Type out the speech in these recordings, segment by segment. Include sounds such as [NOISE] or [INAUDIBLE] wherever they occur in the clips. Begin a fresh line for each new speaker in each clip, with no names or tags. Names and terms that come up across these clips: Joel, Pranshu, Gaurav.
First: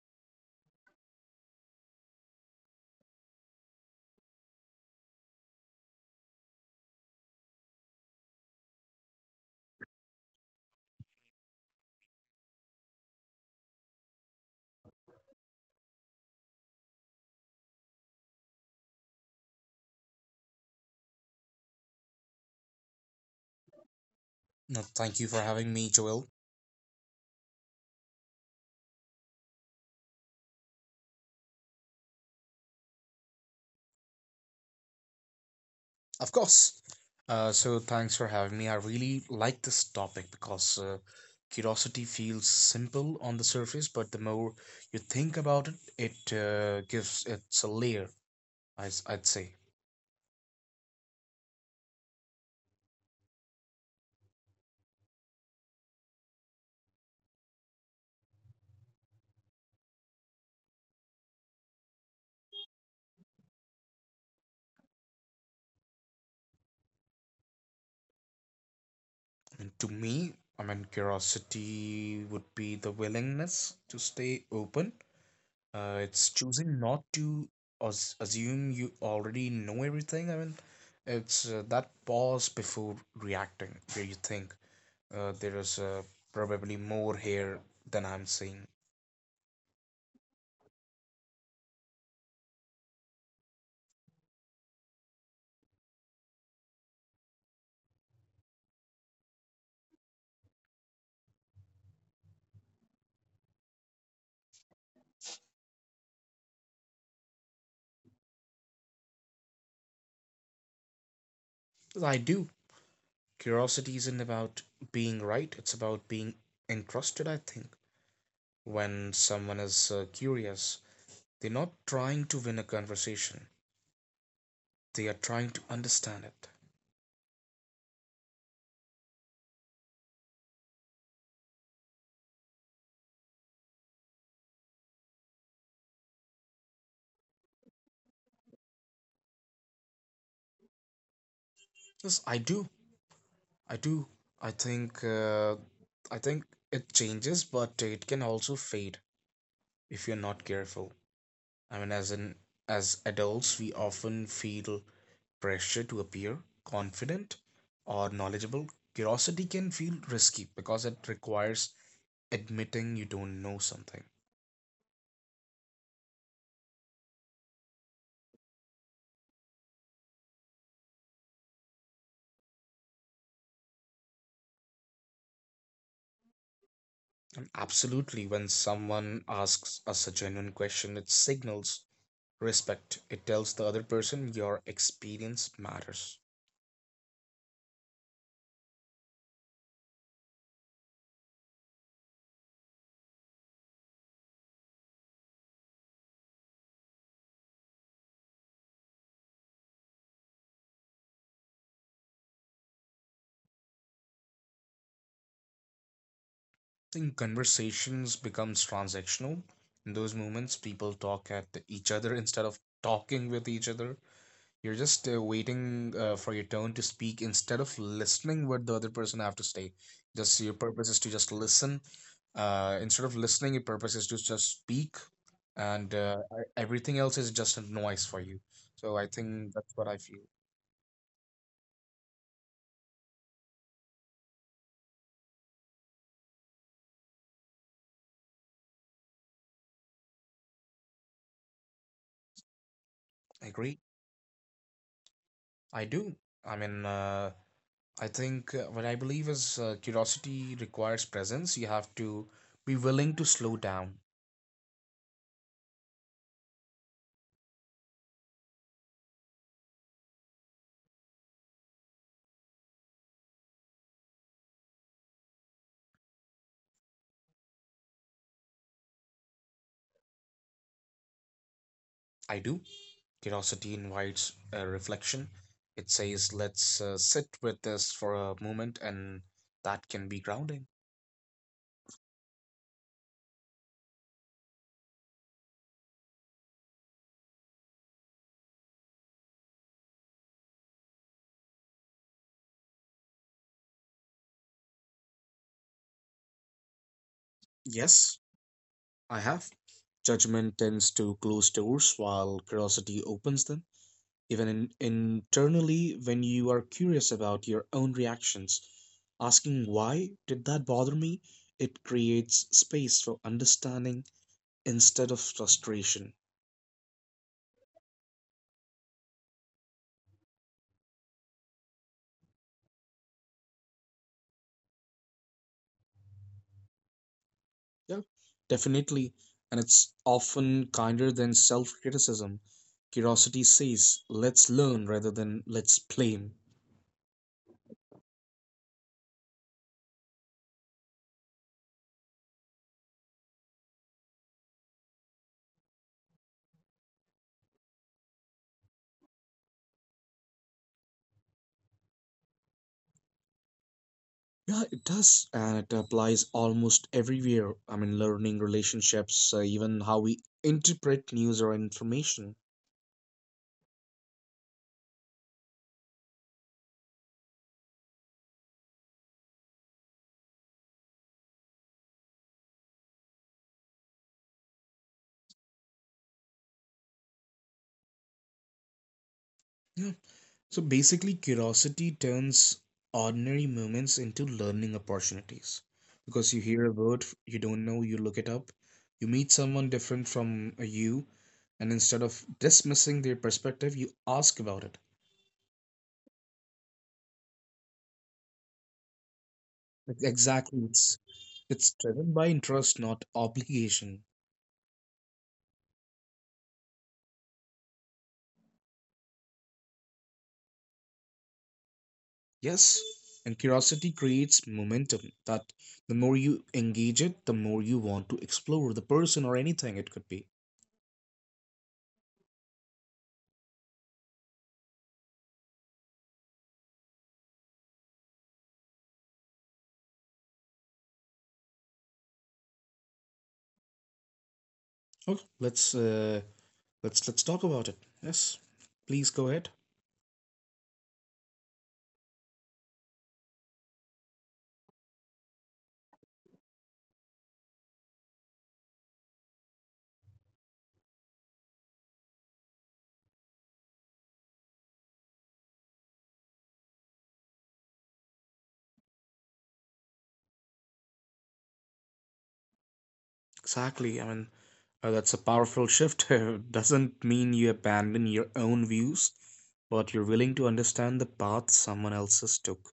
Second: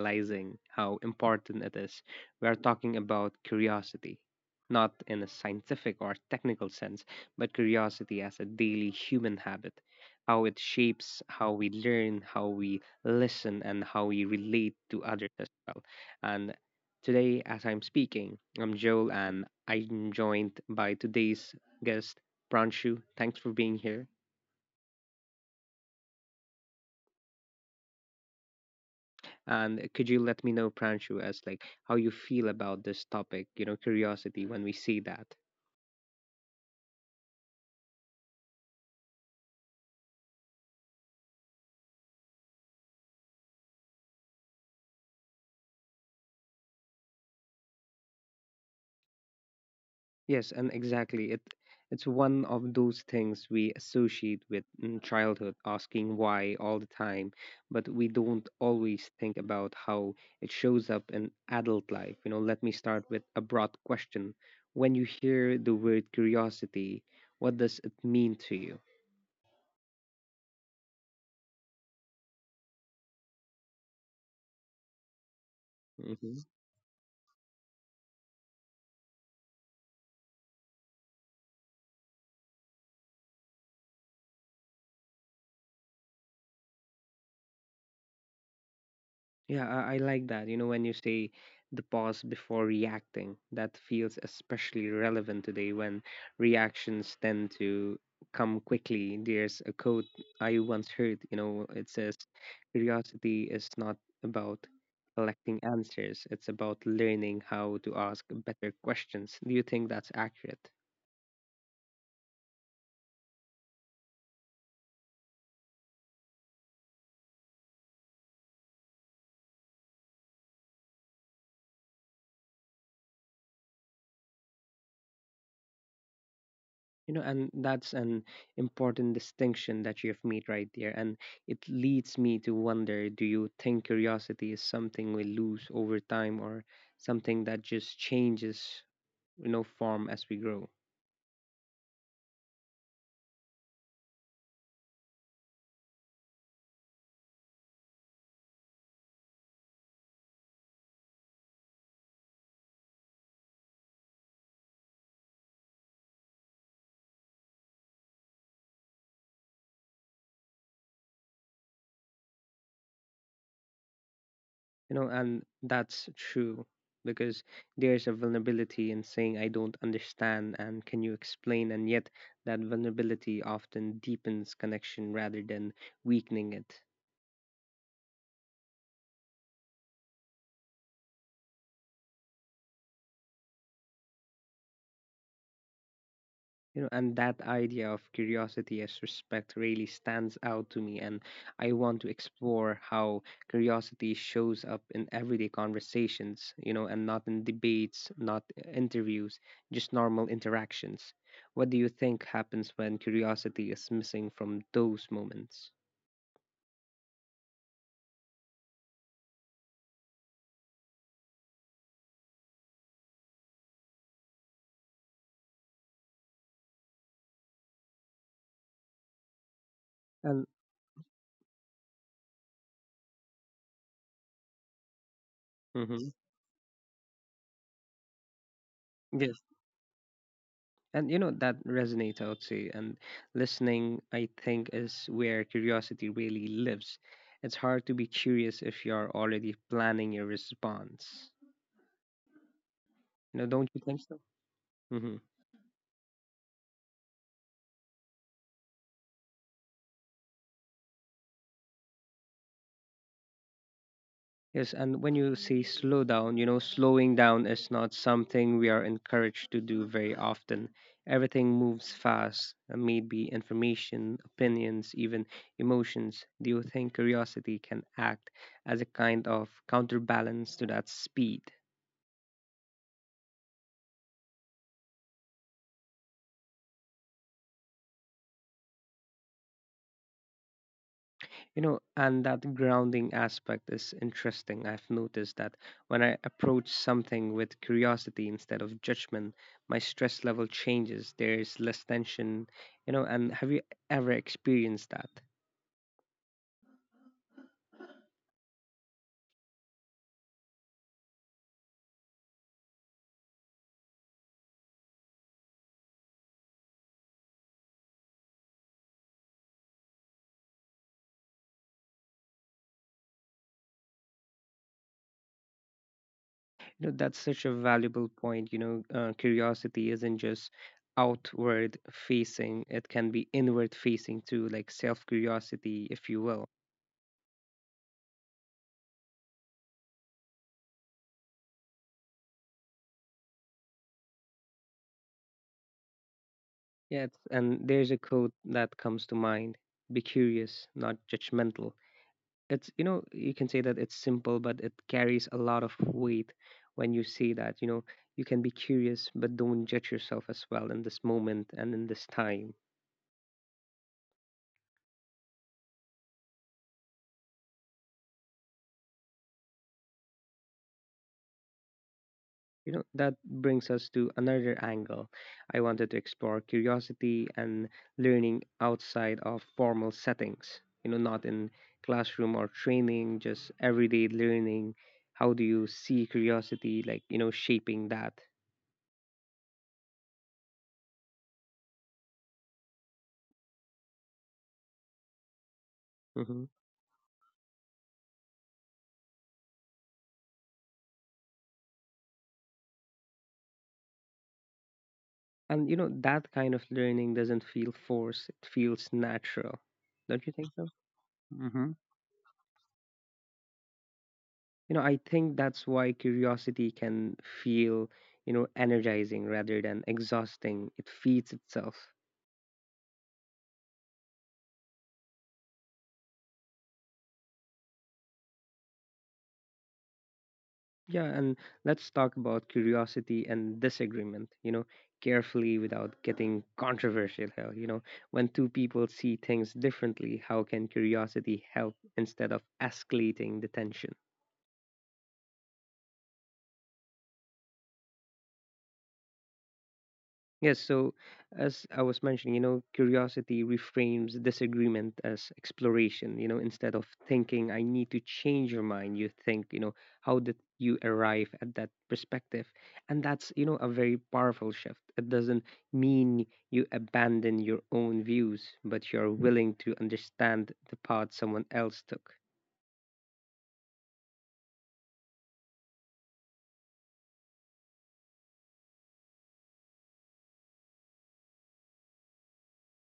realizing how important it is. We are talking about curiosity, not in a scientific or technical sense, but curiosity as a daily human habit, how it shapes how we learn, how we listen, and how we relate to others as well. And Today, as I'm speaking, I'm Joel and I'm joined by today's guest, Pranshu. Thanks for being here.
No, thank you for having me, Joel.
And could you let me know, Pranshu, as like how you feel about this topic, curiosity when we see that?
Of course. So thanks for having me. I really like this topic because curiosity feels simple on the surface, but the more you think about it, it gives it's a layer, I would say.
Yes, and exactly. It's one of those things we associate with childhood, asking why all the time, but we don't always think about how it shows up in adult life. You know, let me start with a broad question. When you hear the word curiosity, what does it mean to you?
To me, curiosity would be the willingness to stay open. It's
Mm-hmm.
choosing not to assume you already know everything. It's that pause before reacting, where you think there is probably more here than I'm seeing.
Yeah, I like that. You know, when you say the pause before reacting, that feels especially relevant today when reactions tend to come quickly. There's a quote I once heard, it says, curiosity is not about collecting answers, it's about learning how to ask better questions. Do you think that's accurate?
I do. Curiosity isn't about being right, it's about being interested, I think. When someone is curious, they're not trying to win a conversation, they are trying to understand it.
You know, and that's an important distinction that you've made right there, and it leads me to wonder, do you think curiosity is something we lose over time, or something that just changes, you know, form as we grow?
Yes, I do. I do. I think uh, I think it changes, but it can also fade if you're not careful. I mean, as adults, we often feel pressure to appear confident or knowledgeable. Curiosity can feel risky because it requires admitting you don't know something.
You know, and that's true because there's a vulnerability in saying I don't understand and can you explain, and yet that vulnerability often deepens connection rather than weakening it.
And absolutely, when someone asks us a genuine question, it signals respect. It tells the other person your experience matters.
You know, and that idea of curiosity as respect really stands out to me, and I want to explore how curiosity shows up in everyday conversations, and not in debates, not interviews, just normal interactions. What do you think happens when curiosity is missing from those moments?
I think conversations becomes transactional. In those moments, people talk at each other [LAUGHS] instead of talking with each other. You're just waiting for your turn to speak instead of listening what the other person have to say. Just
And
your purpose is to just listen. Instead of listening, your purpose is to just speak, and
mm-hmm.
everything else is just a noise for you. So I think that's what I feel.
And you know, that resonates, I would say, and listening, I think, is where curiosity really lives. It's hard to be curious if you're already planning your response, you know,
I
don't you
agree.
think so? Hmm.
I do. I mean, I think what I believe is curiosity requires presence. You have to be willing to slow down.
Yes, and when you say slow down, you know, slowing down is not something we are encouraged to do very often. Everything moves fast, maybe information, opinions, even emotions. Do you think curiosity can act as a kind of counterbalance to that speed?
I do. Curiosity invites a reflection. It says, let's sit with this for a moment, and that can be grounding.
You know, and that grounding aspect is interesting. I've noticed that when I approach something with curiosity instead of judgment, my stress level changes. There's less tension, you know. And have you ever experienced that?
Yes, I have. Judgment tends to close doors while curiosity opens them. Even internally, when you are curious about your own reactions, asking why did that bother me, it creates space for understanding instead of frustration.
You know, that's such a valuable point. Curiosity isn't just outward facing, it can be inward facing too, like self curiosity, if you will.
Yeah, definitely. And it's often kinder than self criticism. Curiosity says, let's learn rather than let's blame.
Yeah, it's, and there's a quote that comes to mind: be curious, not judgmental. It's, you know, you can say that it's simple, but it carries a lot of weight when you say that. You know, you can be curious, but don't judge yourself as well in this moment and in this time.
Yeah, it does. And it applies almost everywhere. I mean, learning, relationships, even how we interpret news or information.
You know, that brings us to another angle. I wanted to explore curiosity and learning outside of formal settings, not in classroom or training, just everyday learning. How do you see curiosity, shaping that?
Yeah. So basically, curiosity turns ordinary moments into learning opportunities. Because
Hmm.
you hear a you don't know, you look it up, you meet someone different from you, and instead of dismissing their perspective, you ask about it.
And, you know, that kind of learning doesn't feel forced, it feels natural. Don't you think
Exactly,
so?
it's
Hmm.
it's driven by interest, not obligation.
You know, I think that's why curiosity can feel, you know, energizing rather than exhausting. It feeds itself.
Yes, and curiosity creates momentum. That The more you engage it, the more you want to explore the person or anything it could be.
Yeah, and let's talk about curiosity and disagreement, carefully without getting controversial. Hell, you know, when two people see things differently, how can curiosity help instead of escalating the tension?
Okay, let's talk about it. Yes, please go ahead.
Yes, so as I was mentioning, you know, curiosity reframes disagreement as exploration. You know, instead of thinking, I need to change your mind, you think, you know, how did you arrive at that perspective? And that's, you know, a very powerful shift. It doesn't mean you abandon your own views, but you're willing to understand the path someone else took.
Exactly. I mean, that's a powerful shift. [LAUGHS] It doesn't mean you abandon your own views, but you're willing to understand the path someone else's took.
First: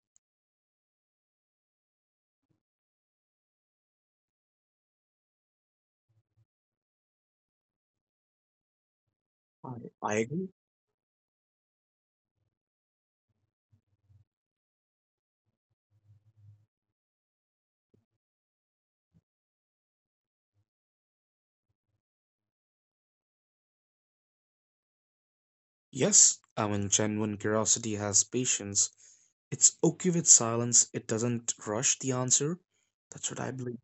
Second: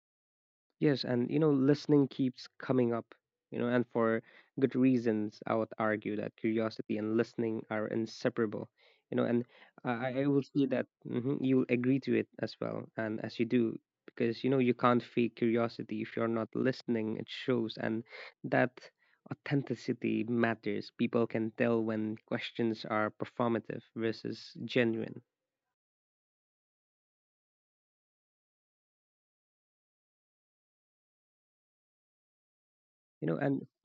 Yes, and you know, listening keeps coming up, and for good reasons. I would argue that curiosity and listening are inseparable, you know, and
I,
I,
I
I I will
agree.
see that, mhm, you will agree to it as well, and as you do, because you know you can't fake curiosity if you're not listening. It shows, and that authenticity matters. People can tell when questions are performative versus genuine.
Yes, I mean, genuine curiosity has patience. It's okay with silence. It doesn't rush the answer.
you
That's
know
what I
and
believe.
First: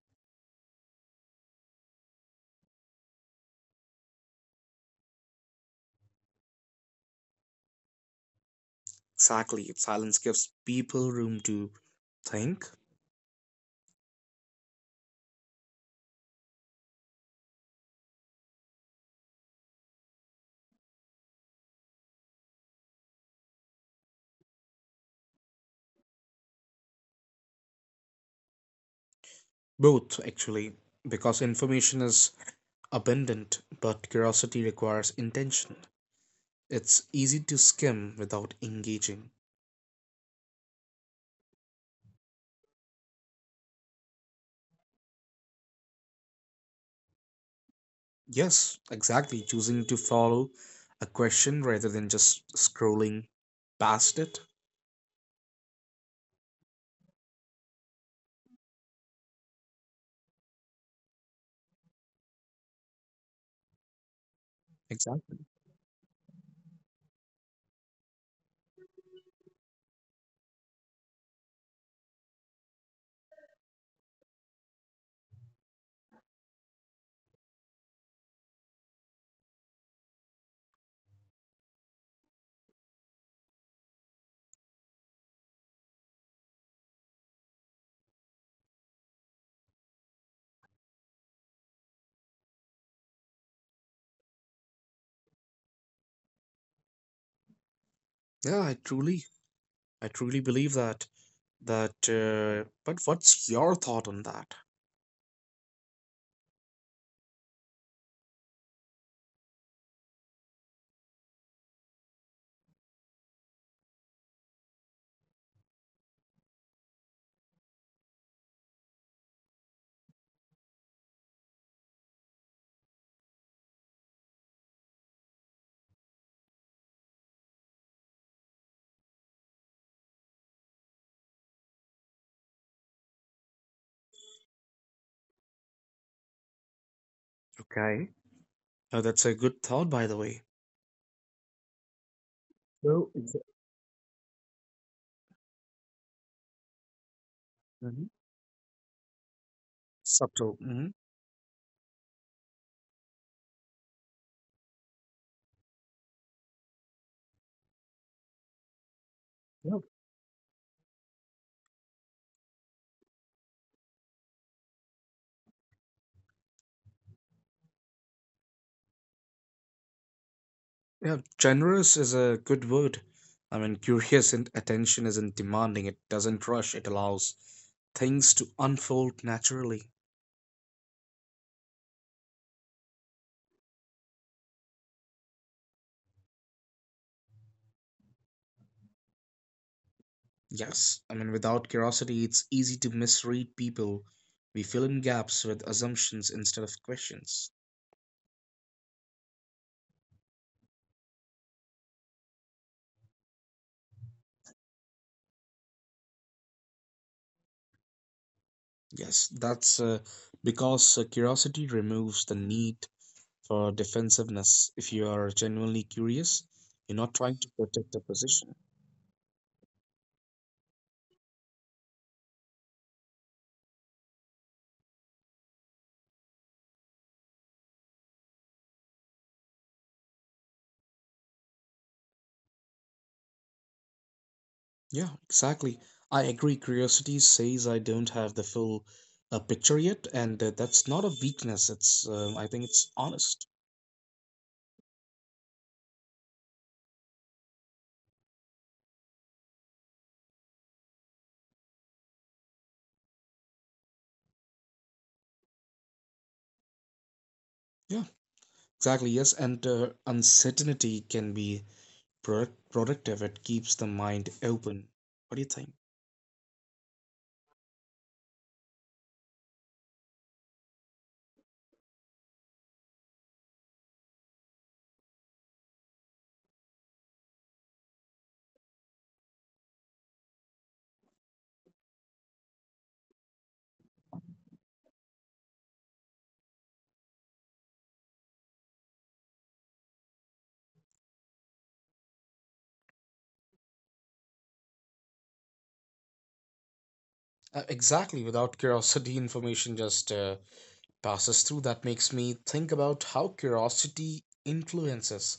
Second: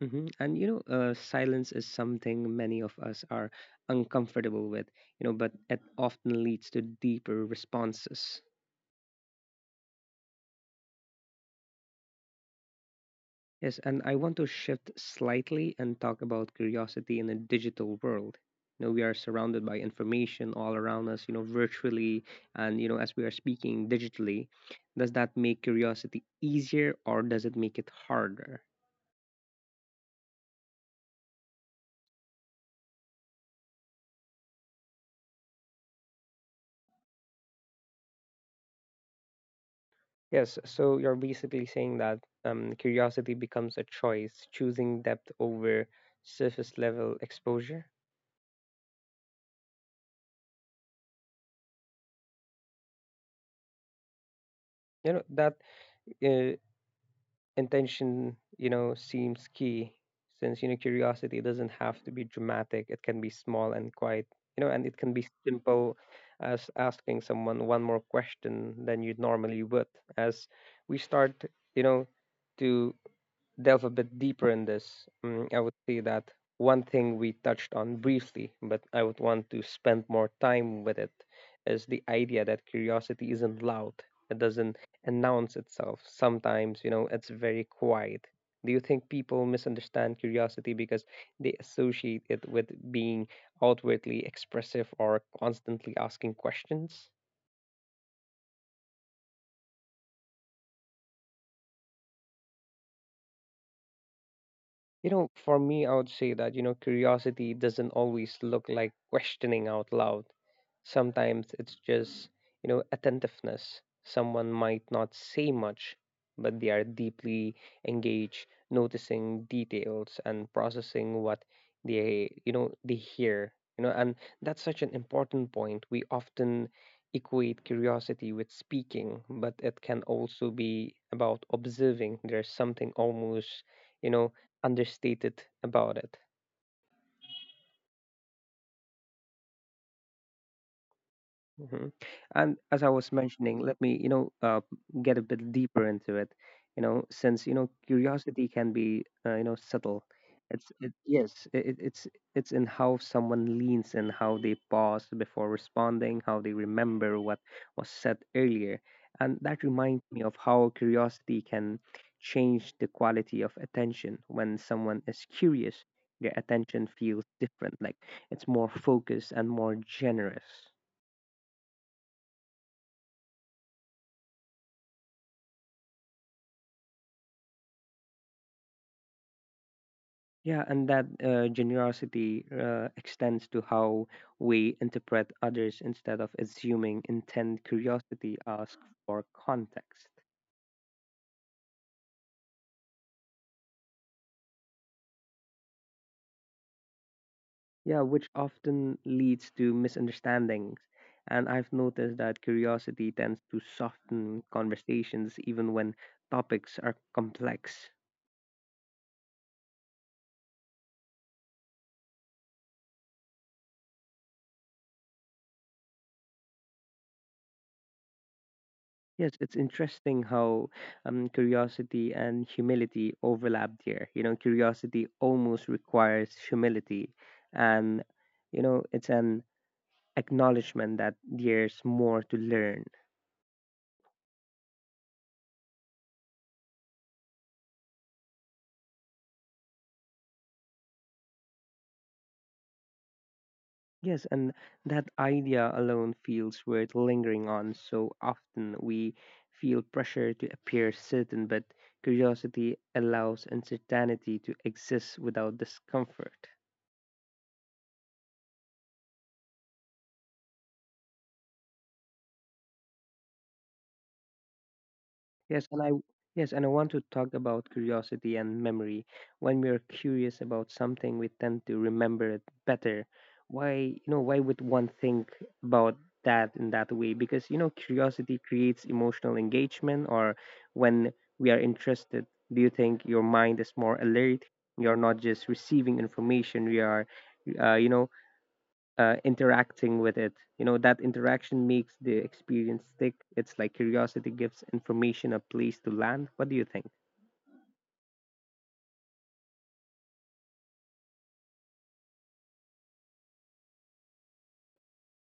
hmm, and silence is something many of us are uncomfortable with, you know, but it often leads to deeper responses.
Exactly. Silence gives people room to think.
Yes, and I want to shift slightly and talk about curiosity in a digital world. You know, we are surrounded by information all around us, you know, virtually, and you know, as we are speaking digitally, does that make curiosity easier, or does it make it harder?
Both, actually, because information is abundant, but curiosity requires intention. It's easy to skim without engaging.
Yes, so you're basically saying that curiosity becomes a choice, choosing depth over surface level exposure.
Yes, exactly. Choosing to follow a question rather than just scrolling past it.
You know, that uh, intention, you know, seems key, since, you know, curiosity doesn't have to be dramatic. It can be small and quiet, you know, and it can be
Exactly.
simple as asking someone one more question than you normally would. As we start, you know, to delve a bit deeper in this, mm, I would say that one thing we touched on briefly, but I would want to spend more time with, it, is the idea that curiosity isn't loud. It doesn't announce itself. Sometimes, you know, it's very quiet. Do you think people misunderstand curiosity because they associate it with being outwardly expressive or constantly asking questions?
Yeah, I truly, I truly believe that. But what's your thought on that?
You know, for me, I would say that, you know, curiosity doesn't always look like questioning out loud. Sometimes it's just, you know, attentiveness. Someone might not say much, but they are deeply engaged, noticing details and processing what they hear. You know, and that's such an important point. We often equate curiosity with speaking, but it can also be about observing. There's something almost, you know, understated about it.
Okay. That's a good thought, by the way.
Mhm. And as I
So,
was
exa-
mentioning, let me, get a bit deeper into it. You know, since you know
Mhm.
curiosity can be, subtle.
Subtle.
It's
Hmm.
it, yes, it- it's in how someone leans and how they pause before responding, how they remember what was said earlier, and that reminds me of how curiosity can change the quality of attention. When someone is curious, their attention feels different, like it's more focused and more generous.
Yeah, generous is a good word. I mean, curious and attention isn't demanding, it doesn't rush, it allows things to unfold naturally.
Yeah, and that generosity extends to how we interpret others. Instead of assuming intent, curiosity asks for context.
Yes, I mean, without curiosity, it's easy to misread people. We fill in gaps with assumptions instead of questions.
Yeah, which often leads to misunderstandings. And I've noticed that curiosity tends to soften conversations even when topics are complex.
Yes, that's because curiosity removes the need for defensiveness. If you are genuinely curious, you're not trying to protect a position.
Yes, it's interesting how curiosity and humility overlap there. You know, curiosity almost requires humility, and you know, it's an acknowledgement that there's more to learn.
Yeah, exactly. I agree. Curiosity says I don't have the full picture yet, and that's not a weakness. It's I think it's honest.
Yes, and that idea alone feels worth lingering on. So often we feel pressure to appear certain, but curiosity allows uncertainty to exist without discomfort.
Yeah, exactly. Yes, and uncertainty can be productive. It keeps the mind open. What do you
Yes,
think?
and I yes, and I want to talk about curiosity and memory. When we are curious about something, we tend to remember it better. Why, you know, why would one think about that in that way? Because, you know, curiosity creates emotional engagement, or when we are interested, do you think your mind is more alert? You're not just receiving information, we are uh, you know interacting with it. You know, that interaction makes the experience stick. It's like curiosity gives information a place to land. What do you think?
Exactly. Without curiosity, information just passes through. That makes me think about how curiosity influences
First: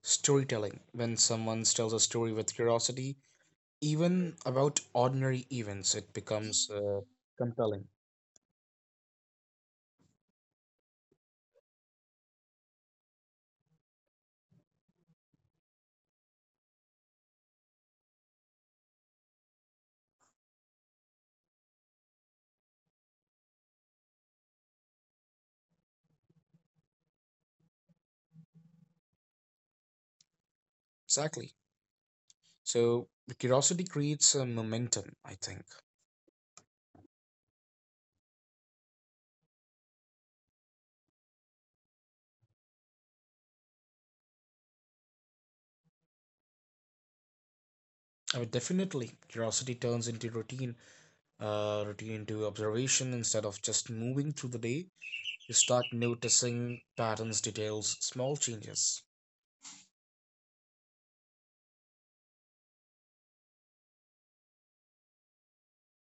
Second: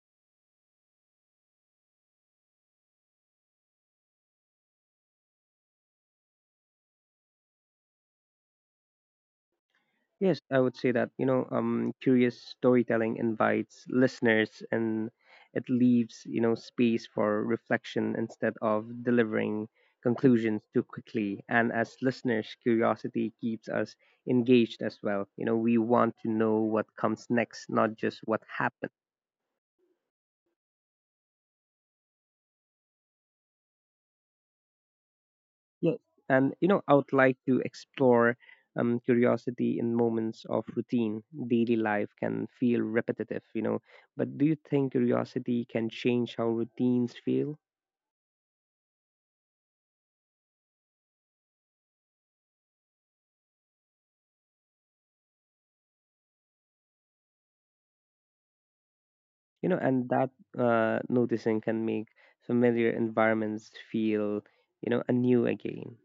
storytelling. When someone tells a story with curiosity, even about ordinary events, it becomes compelling.
Yes, I would say that, curious storytelling invites listeners, and it leaves, you know, space for reflection instead of delivering conclusions too quickly. And as listeners, curiosity keeps us engaged as well. You know, we want to know what comes next, not just what happened.
Exactly, so curiosity creates a momentum, I think.
Yes, and you know, I would like to explore curiosity in moments of routine. Daily life can feel repetitive, you know, but do you think curiosity can change how routines feel?
I mean, definitely curiosity turns into routine into observation. Instead of just moving through the day, you start noticing patterns, details, small changes.
You know, and that noticing can make familiar environments feel, you know, anew again.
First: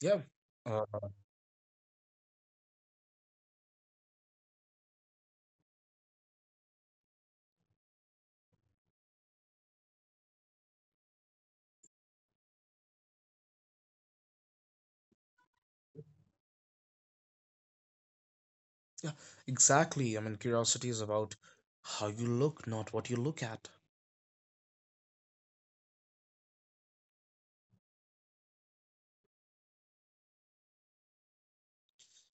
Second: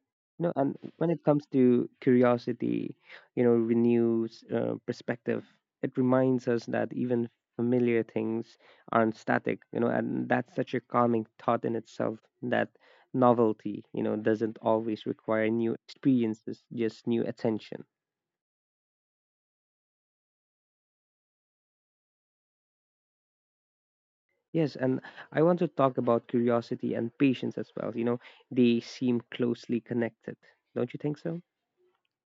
Yeah.
No, and
uh,
when it comes to curiosity, you know, renews perspective. It reminds us that even familiar things aren't static, you know, and that's such a calming thought in itself, that novelty, you know, doesn't always require new experiences, just new attention.
yeah exactly. I mean, curiosity is about how you look, not what you look at.
Yes, and I want to talk about curiosity and patience as well. You know, they seem closely connected, don't you think so?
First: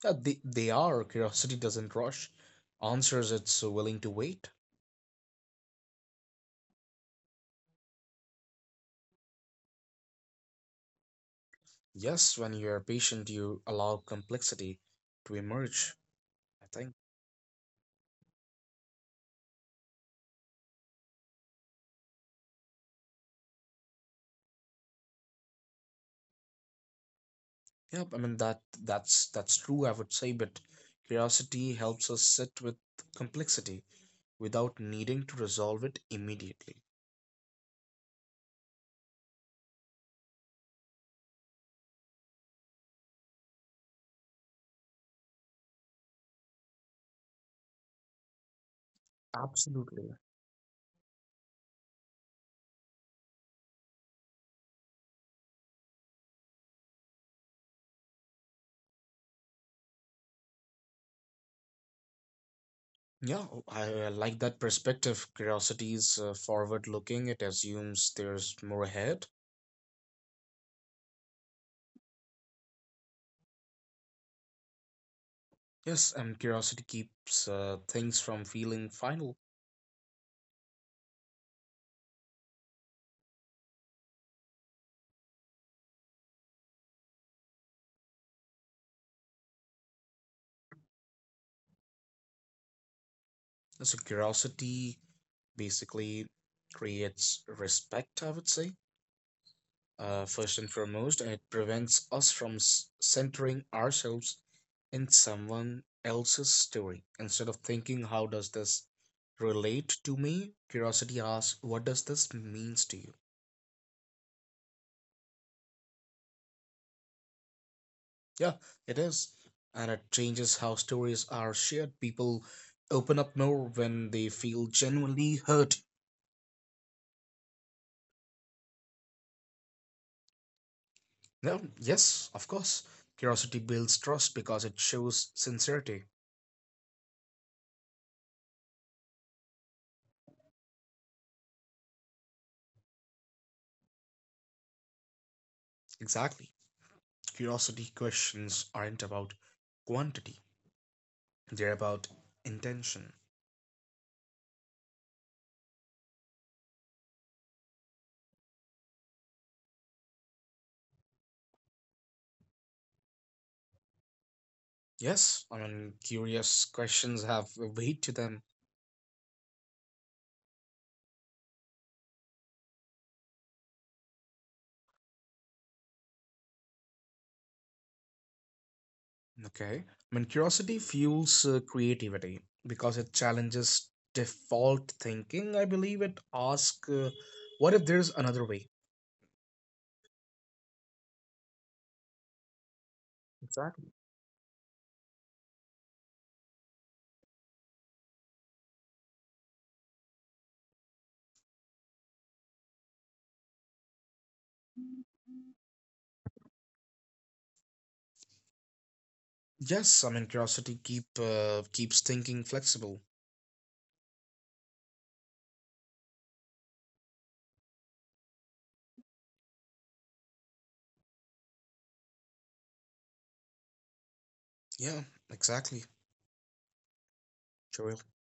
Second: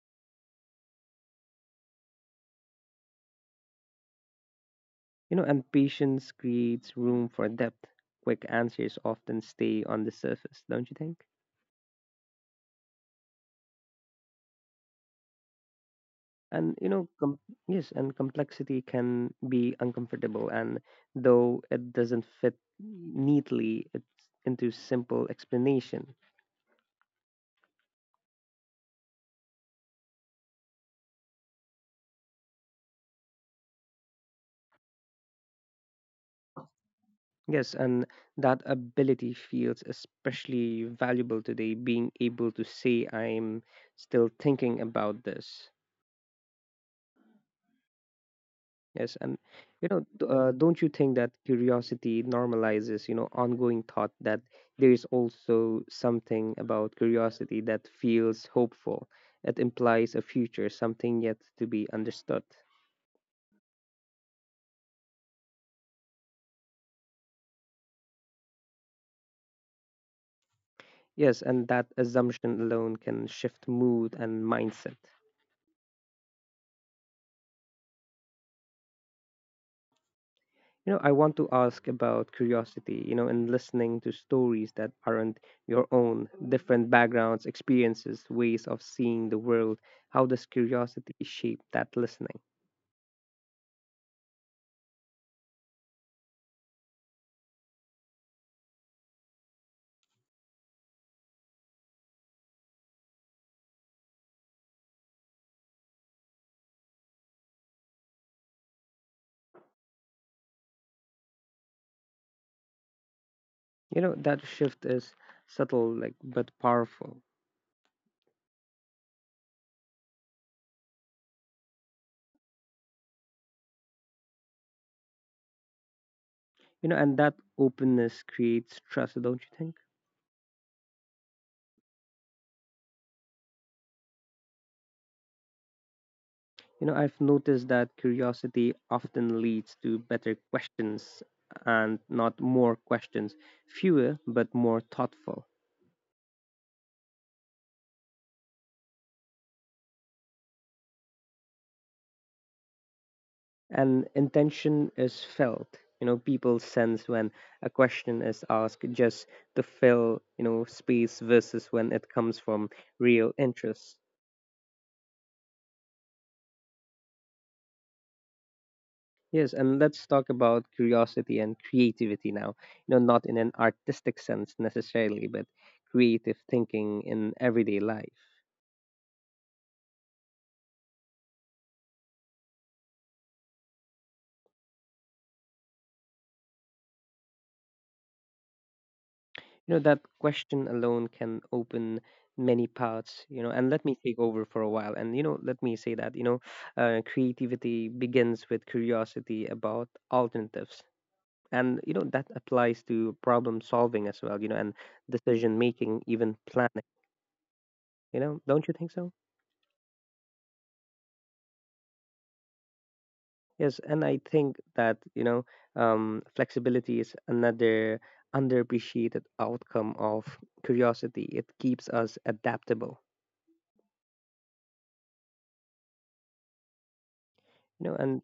Yeah, they are. Curiosity doesn't rush answers, it's willing to wait.
You know, and patience creates room for depth. Quick answers often stay on the surface, don't you think?
Yes, when you're patient, you allow complexity to emerge, I
And you
think.
know, com- Yes, and complexity can be uncomfortable, and though it doesn't fit neatly, it's into simple explanation.
Yep, I mean that's true, I would say, but curiosity helps us sit with complexity without needing to resolve it immediately.
Yes, and that ability feels especially valuable today, being able to say, I'm still thinking about this. Yes, and you know,
Absolutely.
don't you think that curiosity normalizes, you know, ongoing thought that there is also something about curiosity that feels hopeful? It implies a future, something yet to be understood.
Yeah, oh, I like that perspective. Curiosity is forward-looking. It assumes there's more ahead.
Yes, and that assumption alone can shift mood and mindset.
Yes, and curiosity keeps things from feeling final.
You know, I want to ask about curiosity, you know, in listening to stories that aren't your own, different backgrounds, experiences, ways of seeing the world. How does curiosity shape that listening?
So curiosity basically creates respect, I would say. First and foremost, and it prevents us from centering ourselves in someone else's story. Instead of thinking, how does this relate to me? Curiosity asks, what does this means to you?
You know, that shift is subtle, like, but powerful.
Yeah, it is. And it changes how stories are shared. People open up more when they feel genuinely heard.
You know, and that openness creates trust, don't you think?
No, yes, of course. Curiosity builds trust because it shows sincerity.
You know, I've noticed that curiosity often leads to better questions and not more questions, fewer but more thoughtful.
Exactly. Curiosity questions aren't about quantity, they're about intention.
And intention is felt. You know, people sense when a question is asked just to fill, you know, space versus when it comes from real interest.
Yes, I mean, curious questions have a weight to them.
Yes, and let's talk about curiosity and creativity now. You know, not in an artistic sense necessarily, but creative thinking in everyday life.
Okay. I mean, curiosity fuels creativity because it challenges default thinking. I believe it asks, what if there's another way?
You know, that question alone can open many paths, you know, and let
Exactly.
me take over for a while. And, you know, let me say that, you know, creativity begins with curiosity about alternatives. And, you know, that applies to problem solving as well, you know, and decision making, even planning. You know, don't you think so?
Yes, I mean, curiosity keeps thinking flexible.
Yes, and I think that, you know, flexibility is another underappreciated outcome of curiosity. It keeps us adaptable,
Yeah, exactly,
you know,
Joel.
and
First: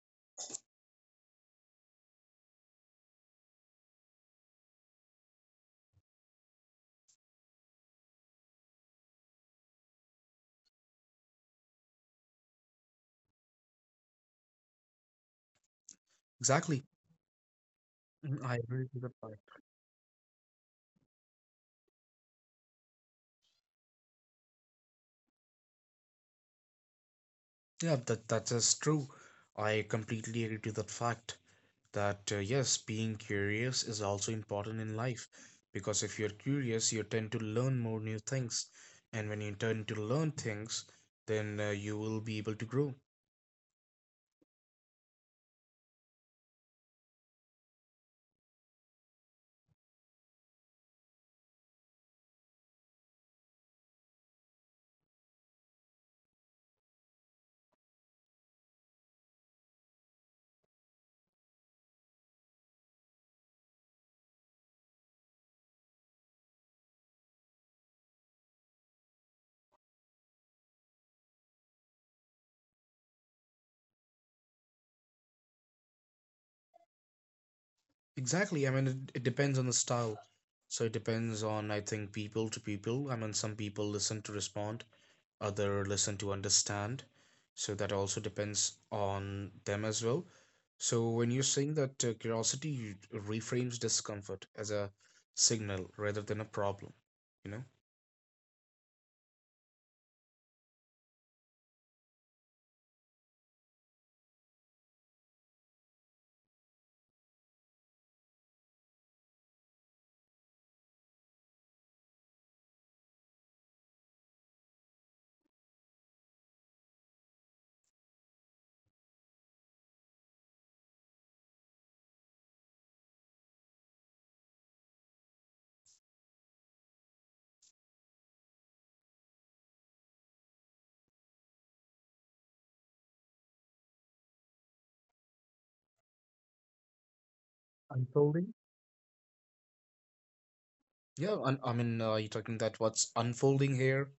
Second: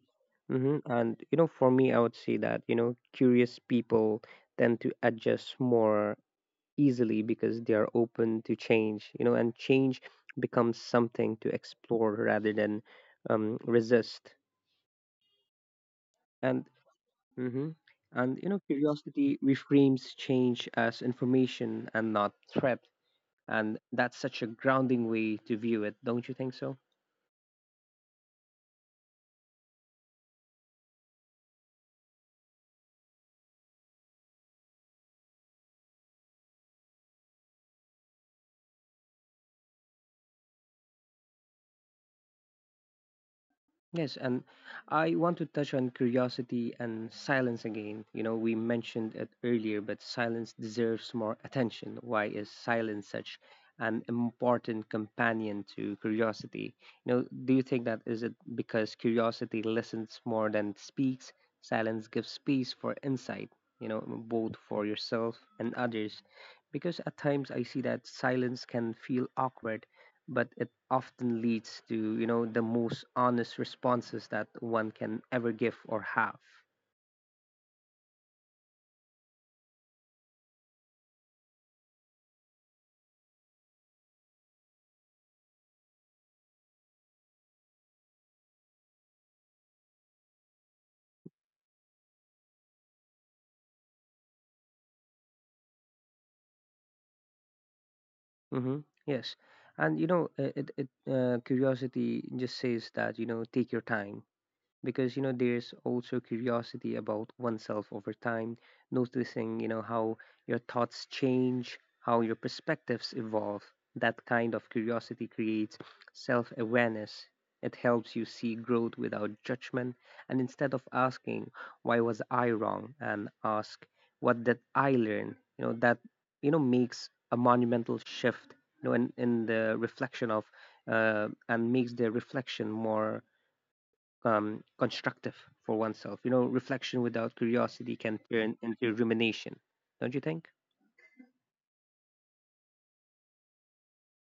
hmm and you know, for me, I would say that, you know, curious people tend to adjust more easily because they are open to change, you know, and change becomes something to explore rather than resist. And
Exactly.
hmm and
Mm,
you
I
know,
agree to that
curiosity
fact.
reframes change as information and not threat. And that's such a grounding way to view it, don't you think so?
Yeah, that that is true. I completely agree to that fact. That Yes, being curious is also important in life, because if you're curious, you tend to learn more new things, and when you tend to learn things, then you will be able to grow.
Yes, and I want to touch on curiosity and silence again. You know, we mentioned it earlier, but silence deserves more attention. Why is silence such an important companion to curiosity? You know, do you think that is it because curiosity listens more than speaks? Silence gives space for insight, you know, both for yourself and others. Because at times I see that silence can feel awkward, but it often leads to, you know, the most honest responses that one can ever give or have.
Exactly. I mean, it depends on the style. So it depends on, I think, people to people. I mean, some people listen to respond, other listen to understand. So that also depends on them as well. So when you're saying that curiosity reframes discomfort as a signal rather than a problem, you know?
Hmm, yes, and you know, it, it curiosity just says that, you know, take your time, because you know there's also curiosity about oneself over time, noticing you know how your thoughts change, how your perspectives evolve. That kind of curiosity creates self-awareness. It helps you see growth without judgment, and instead of asking why was I wrong and ask what did I learn, you know that, you know, makes a monumental shift, you know, in the reflection of and makes the reflection more constructive for oneself. You know, reflection without curiosity can
Unfolding.
turn into rumination, don't you think?
Yeah, un I mean, you're talking that what's unfolding here.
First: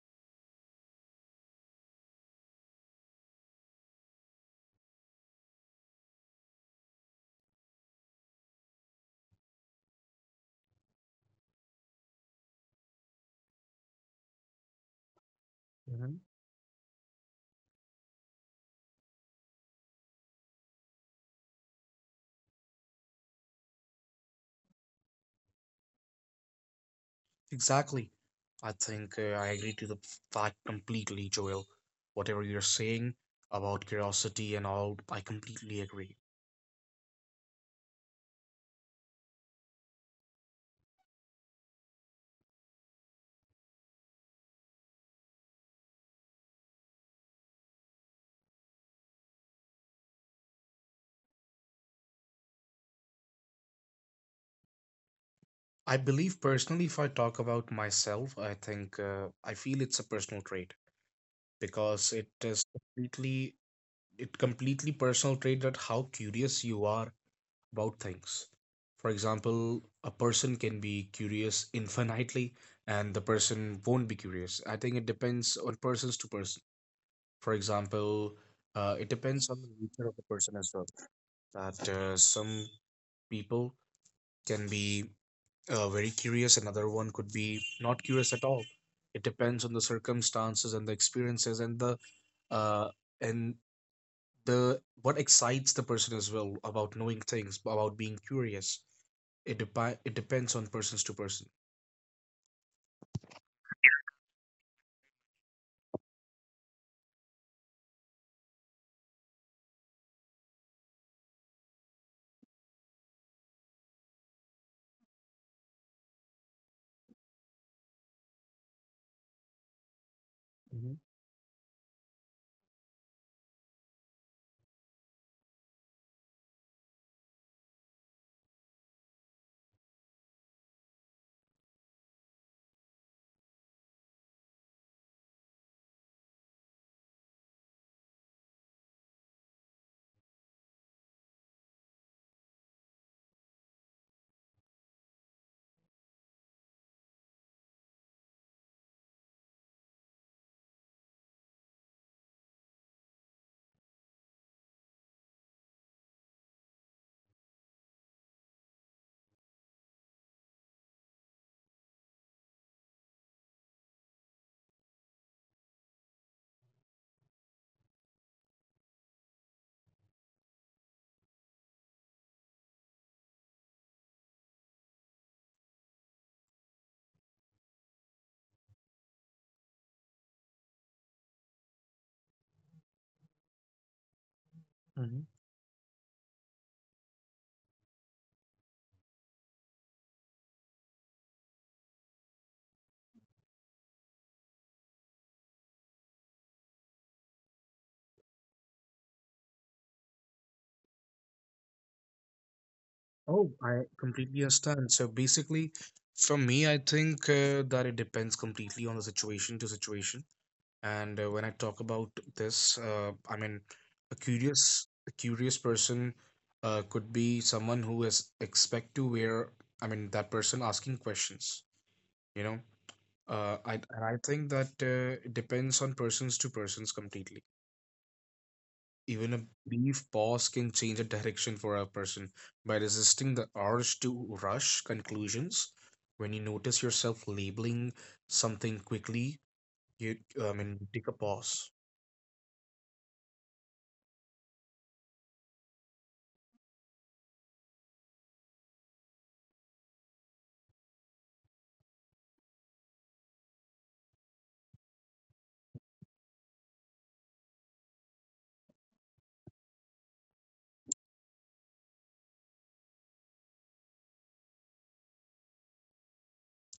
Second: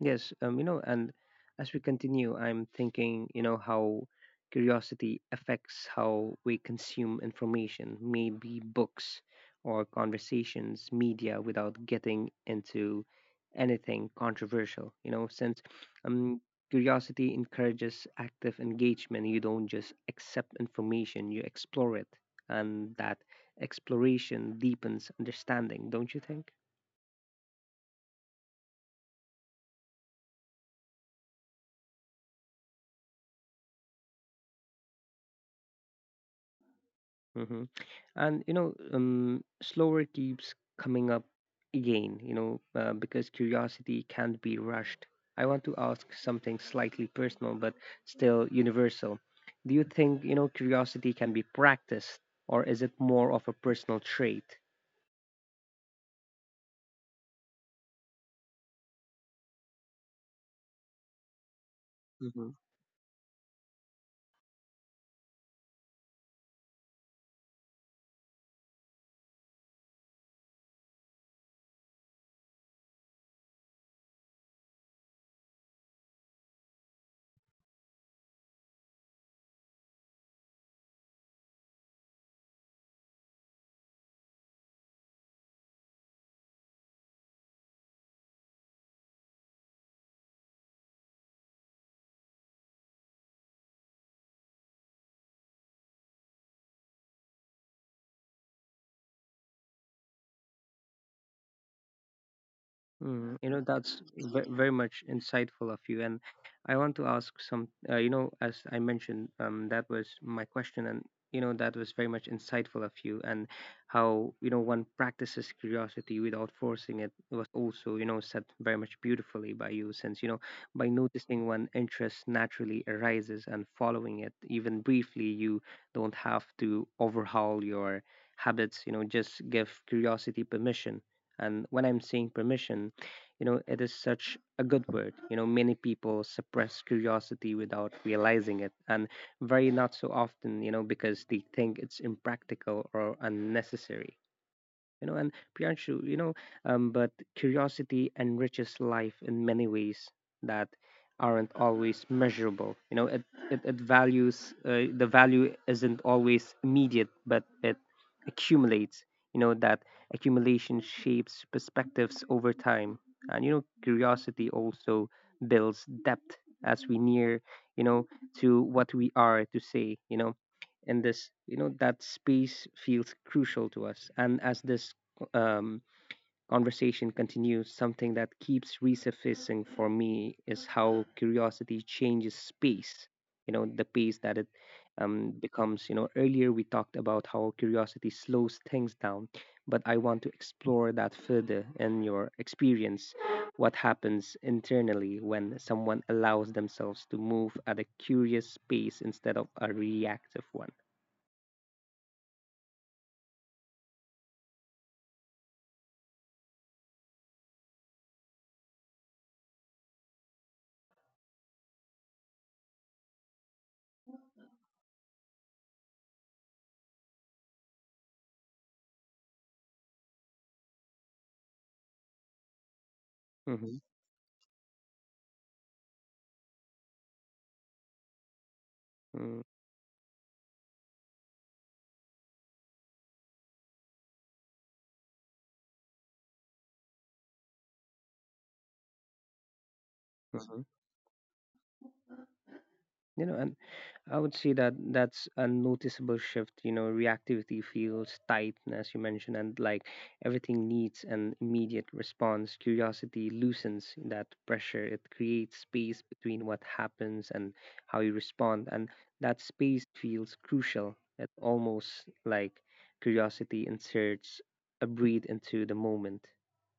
Yes, you know, and as we continue, I'm thinking, you know, how curiosity affects how we consume information, maybe books or conversations, media, without getting into anything controversial, you know, since
Mhm.
um, curiosity encourages active engagement. You don't just accept information, you explore it, and that exploration deepens understanding, don't you think?
Exactly. I agree to the that completely, Joel. Whatever you're saying about curiosity and all, I completely agree.
Mhm. And you know, slower keeps coming up again. You know, because curiosity can't be rushed. I want to ask something slightly personal, but still universal. Do you think you know curiosity can be practiced, or is it more of a personal trait?
I believe personally, if I talk about myself, I feel it's a personal trait, because it completely personal trait that how curious you are about things. For example, a person can be curious infinitely and the person won't be curious. I think it depends on persons to person. For example, it depends on the nature of the person as well. That Some people can be very curious, another one could be not curious at all. It depends on the circumstances and the experiences and uh, and the what excites the person as well about knowing things, about being curious. It depends on persons to person.
Mm, you know, that's very much insightful of you. And I want to ask some, you know, as I mentioned, that was my question. And, you know, that was very much insightful of you. And how, you know, one practices curiosity without forcing it was also, you know, said very much beautifully by you, since, you know, by
Hmm.
noticing one interest naturally arises and following it, even briefly, you don't have to overhaul your habits, you know, just give curiosity permission. And when I'm saying permission, you know, it is such a good word. You know, many people suppress curiosity without realizing it, and very not so often, you know, because they think it's impractical or unnecessary, you know, and Piyanshu, you know, but curiosity enriches life in many ways that aren't always measurable. You know, it values, the value isn't always immediate, but it accumulates. You know, that accumulation shapes perspectives over time. And, you know, curiosity also builds depth as we near, you know, to what we are to say. You know, in this, you know, that space feels crucial to us, and as this um, conversation continues, something that keeps resurfacing for me is how curiosity changes space, you know, the pace that it
Hmm.
becomes. You know, earlier we talked about how curiosity slows things down, but I want to explore that further. In your experience, what happens internally when someone allows themselves to move at a curious pace instead of a reactive one?
Oh, I completely understand. So basically, for me, I think that it depends completely on the situation to situation. And when I talk about this, I mean, a curious person could be someone who is expect to wear, I mean, that person asking questions, you know.
嗯
I
哼，
and I think that it depends on persons to persons completely. Even
嗯，
a brief pause can change a direction for a person by resisting the urge to rush conclusions. When you notice yourself labeling something quickly, you,
嗯
I
哼。
mean, take a pause.
You know, and I would say that that's a noticeable shift. You know, reactivity feels tight, as you mentioned, and like everything needs an immediate response. Curiosity loosens that pressure. It creates space between what happens and how you respond, and that space feels crucial. It almost like curiosity inserts a breathe into the moment.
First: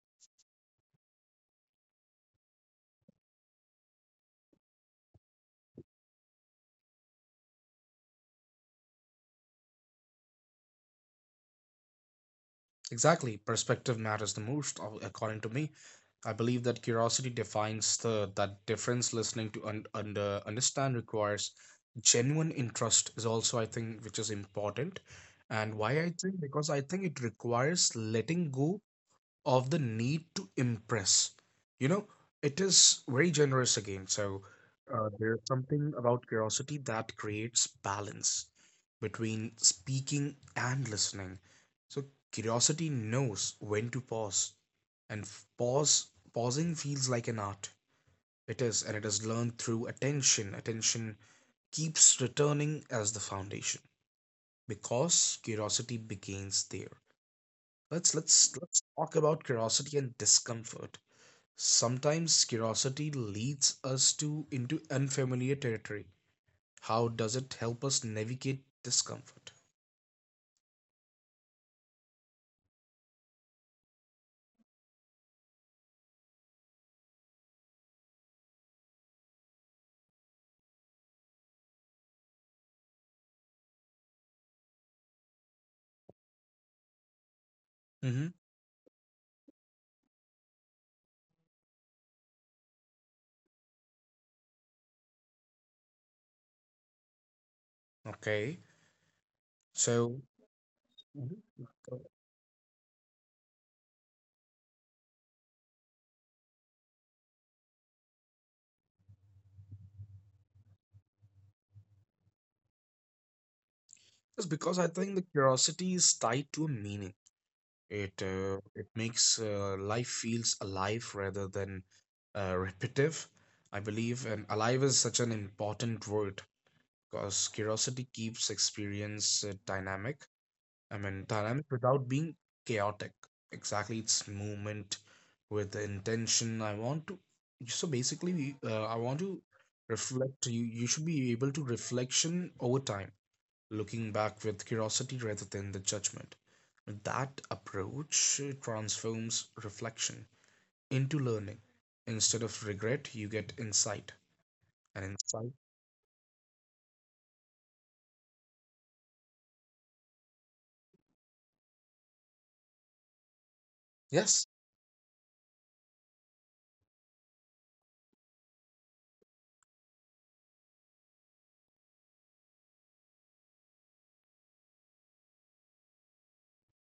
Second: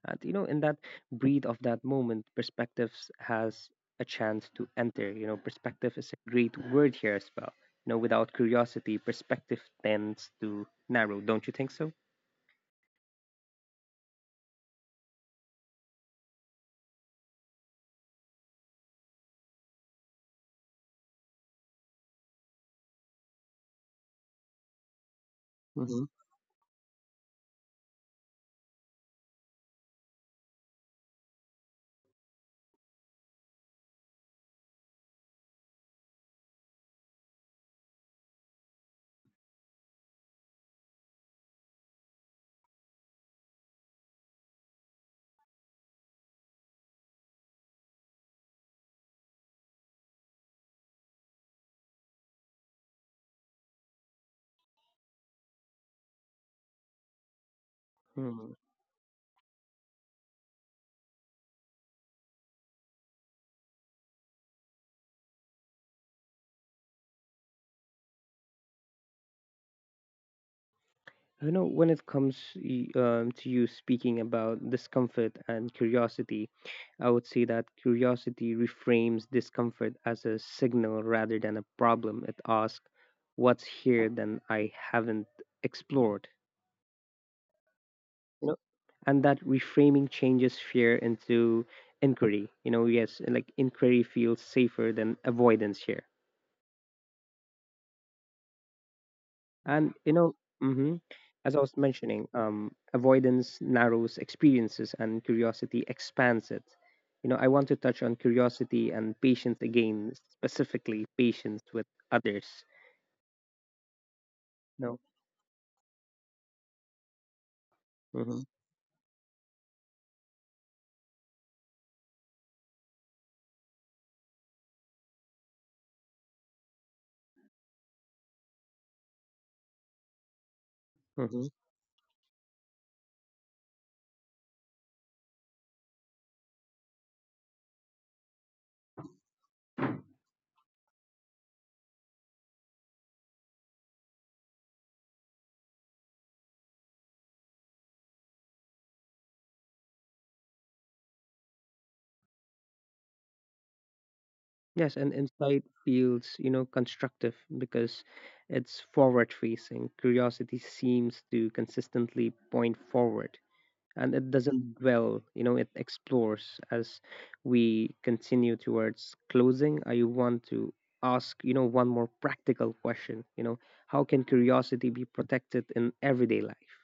And you know, in that breathe of that moment, perspectives has a chance to enter. You know, perspective is a great word here as well. You know, without curiosity, perspective tends to narrow, don't you think so?
Exactly. Perspective matters the most, according to me. I believe that curiosity defines the that difference. Listening to un, under understand requires genuine interest is also I think which is important. And why
Hmm.
I think, because I think it requires letting go of the need to impress. You know, it is very generous again. So there's something about curiosity that creates balance between speaking and listening. So curiosity knows when to pause, and f- pause pausing feels like an art. It is, and it is learned through attention. Attention keeps returning as the foundation because curiosity begins there. Let's
Hmm.
let's let's talk about curiosity and discomfort. Sometimes curiosity leads us to into unfamiliar territory. How does it help us navigate discomfort?
I know when it comes to you speaking about discomfort and curiosity, I would say that curiosity reframes discomfort as a signal rather than a problem. It asks, what's here that I haven't explored?
Hmm.
You know, and that reframing changes fear into inquiry. You know, yes, and like inquiry feels safer than avoidance here.
Okay.
And you
So,
know, hmm,
Mhm.
as I was
Uh,
mentioning, avoidance narrows experiences and curiosity expands it. You know, I want to touch on curiosity and patience again, specifically patience with others.
it's because I
No.
think the curiosity is tied to a meaning. It
Hmm.
uh, it makes life feels alive rather than repetitive, I believe. And alive is such an important word because curiosity keeps experience dynamic. I mean,
Hmm.
dynamic without being chaotic. Exactly, it's movement with the intention. I want to. So basically, I want to reflect. You should be able to reflection over time, looking back with curiosity rather than the judgment. That approach transforms reflection into learning. Instead of regret, you get insight.
Yes,
And
and
insight,
insight feels, you know, constructive because it's forward facing. Curiosity seems to consistently point forward, and it
yes,
doesn't dwell, you know, it explores. As we continue towards closing, I want to ask, you know, one more practical question. You know, how can curiosity be protected in everyday life?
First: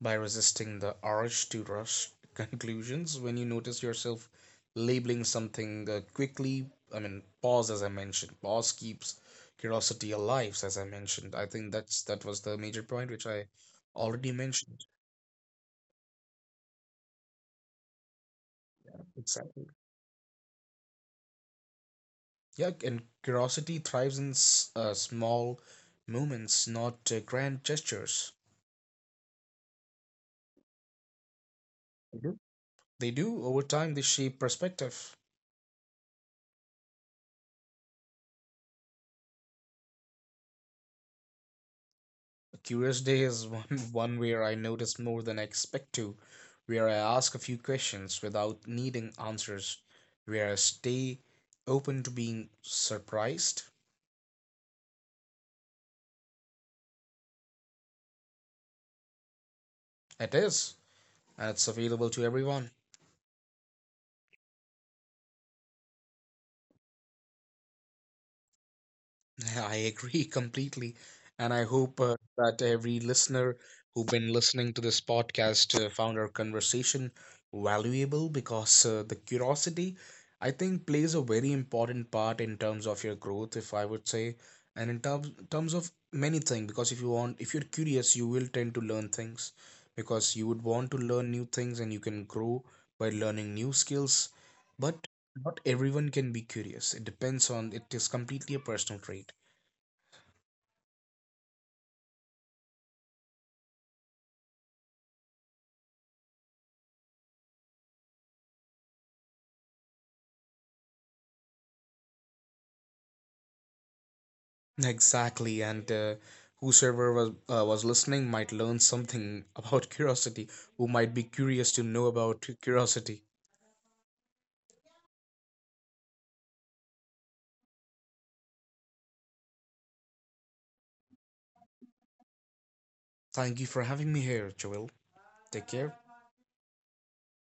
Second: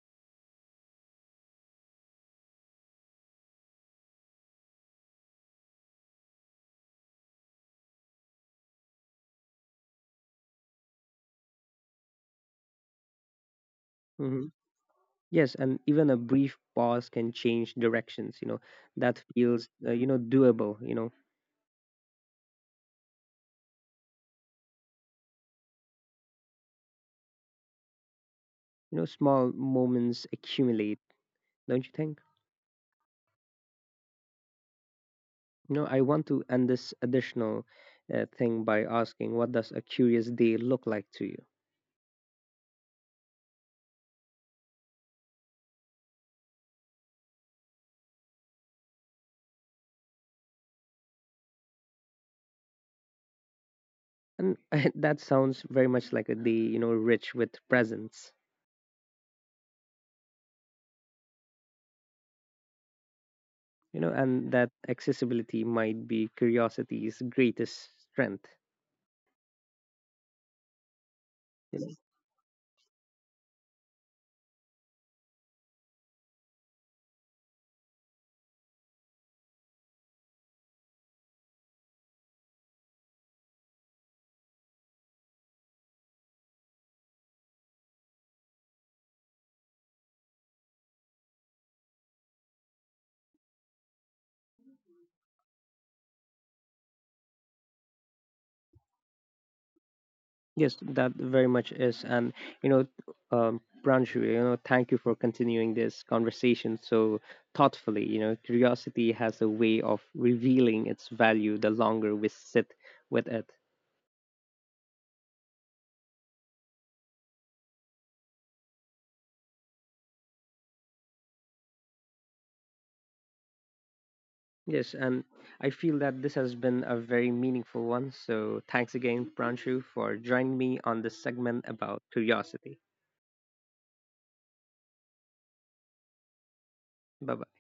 by resisting the urge to rush [LAUGHS] conclusions when you notice yourself labeling something quickly. I mean, pause. As I mentioned, pause keeps curiosity alive. As I mentioned, I think that's that was the major point which I already
Mhm.
mentioned.
Yes, and even a brief pause can change directions, you know. That
Exactly.
feels, you know, doable, you know.
Yeah, and curiosity thrives in small moments, not grand gestures.
You know, small moments accumulate, don't you
They
think?
do. They do. Over time they shape perspective.
You know, I want to end this additional thing by asking, what does a curious day look like to you?
Curious day is one, [LAUGHS] one where I notice more than I expect to, where I ask a few questions without needing answers, where I stay open to being surprised.
And [LAUGHS] that sounds very much like a day, you know, rich with presence,
It is, and it's available to everyone.
you know, and that accessibility might be curiosity's greatest strength.
[LAUGHS] I agree completely, and I hope that every listener who've been listening to this podcast found our conversation valuable, because the curiosity, I think, plays a very important part in terms of your growth, if I would say, and in terms of many things. Because if you want, if you're curious, you will tend to learn things, because you would want to learn new things, and you can grow by learning new skills. But not everyone can be curious. It depends on. It is completely a personal trait.
Yes, that very much is. And, you know, Pranju, you know, thank you for continuing this conversation so thoughtfully. You know, curiosity has a way of revealing its value the longer we sit with it.
Exactly, and whosoever was listening might learn something [LAUGHS] about curiosity, who might be curious to know about curiosity.
Yes, and I feel that this has been a very meaningful one. So thanks again, Pranju, for joining me on this segment about curiosity.
Thank you for having me here, Joel. Take care.
Bye bye.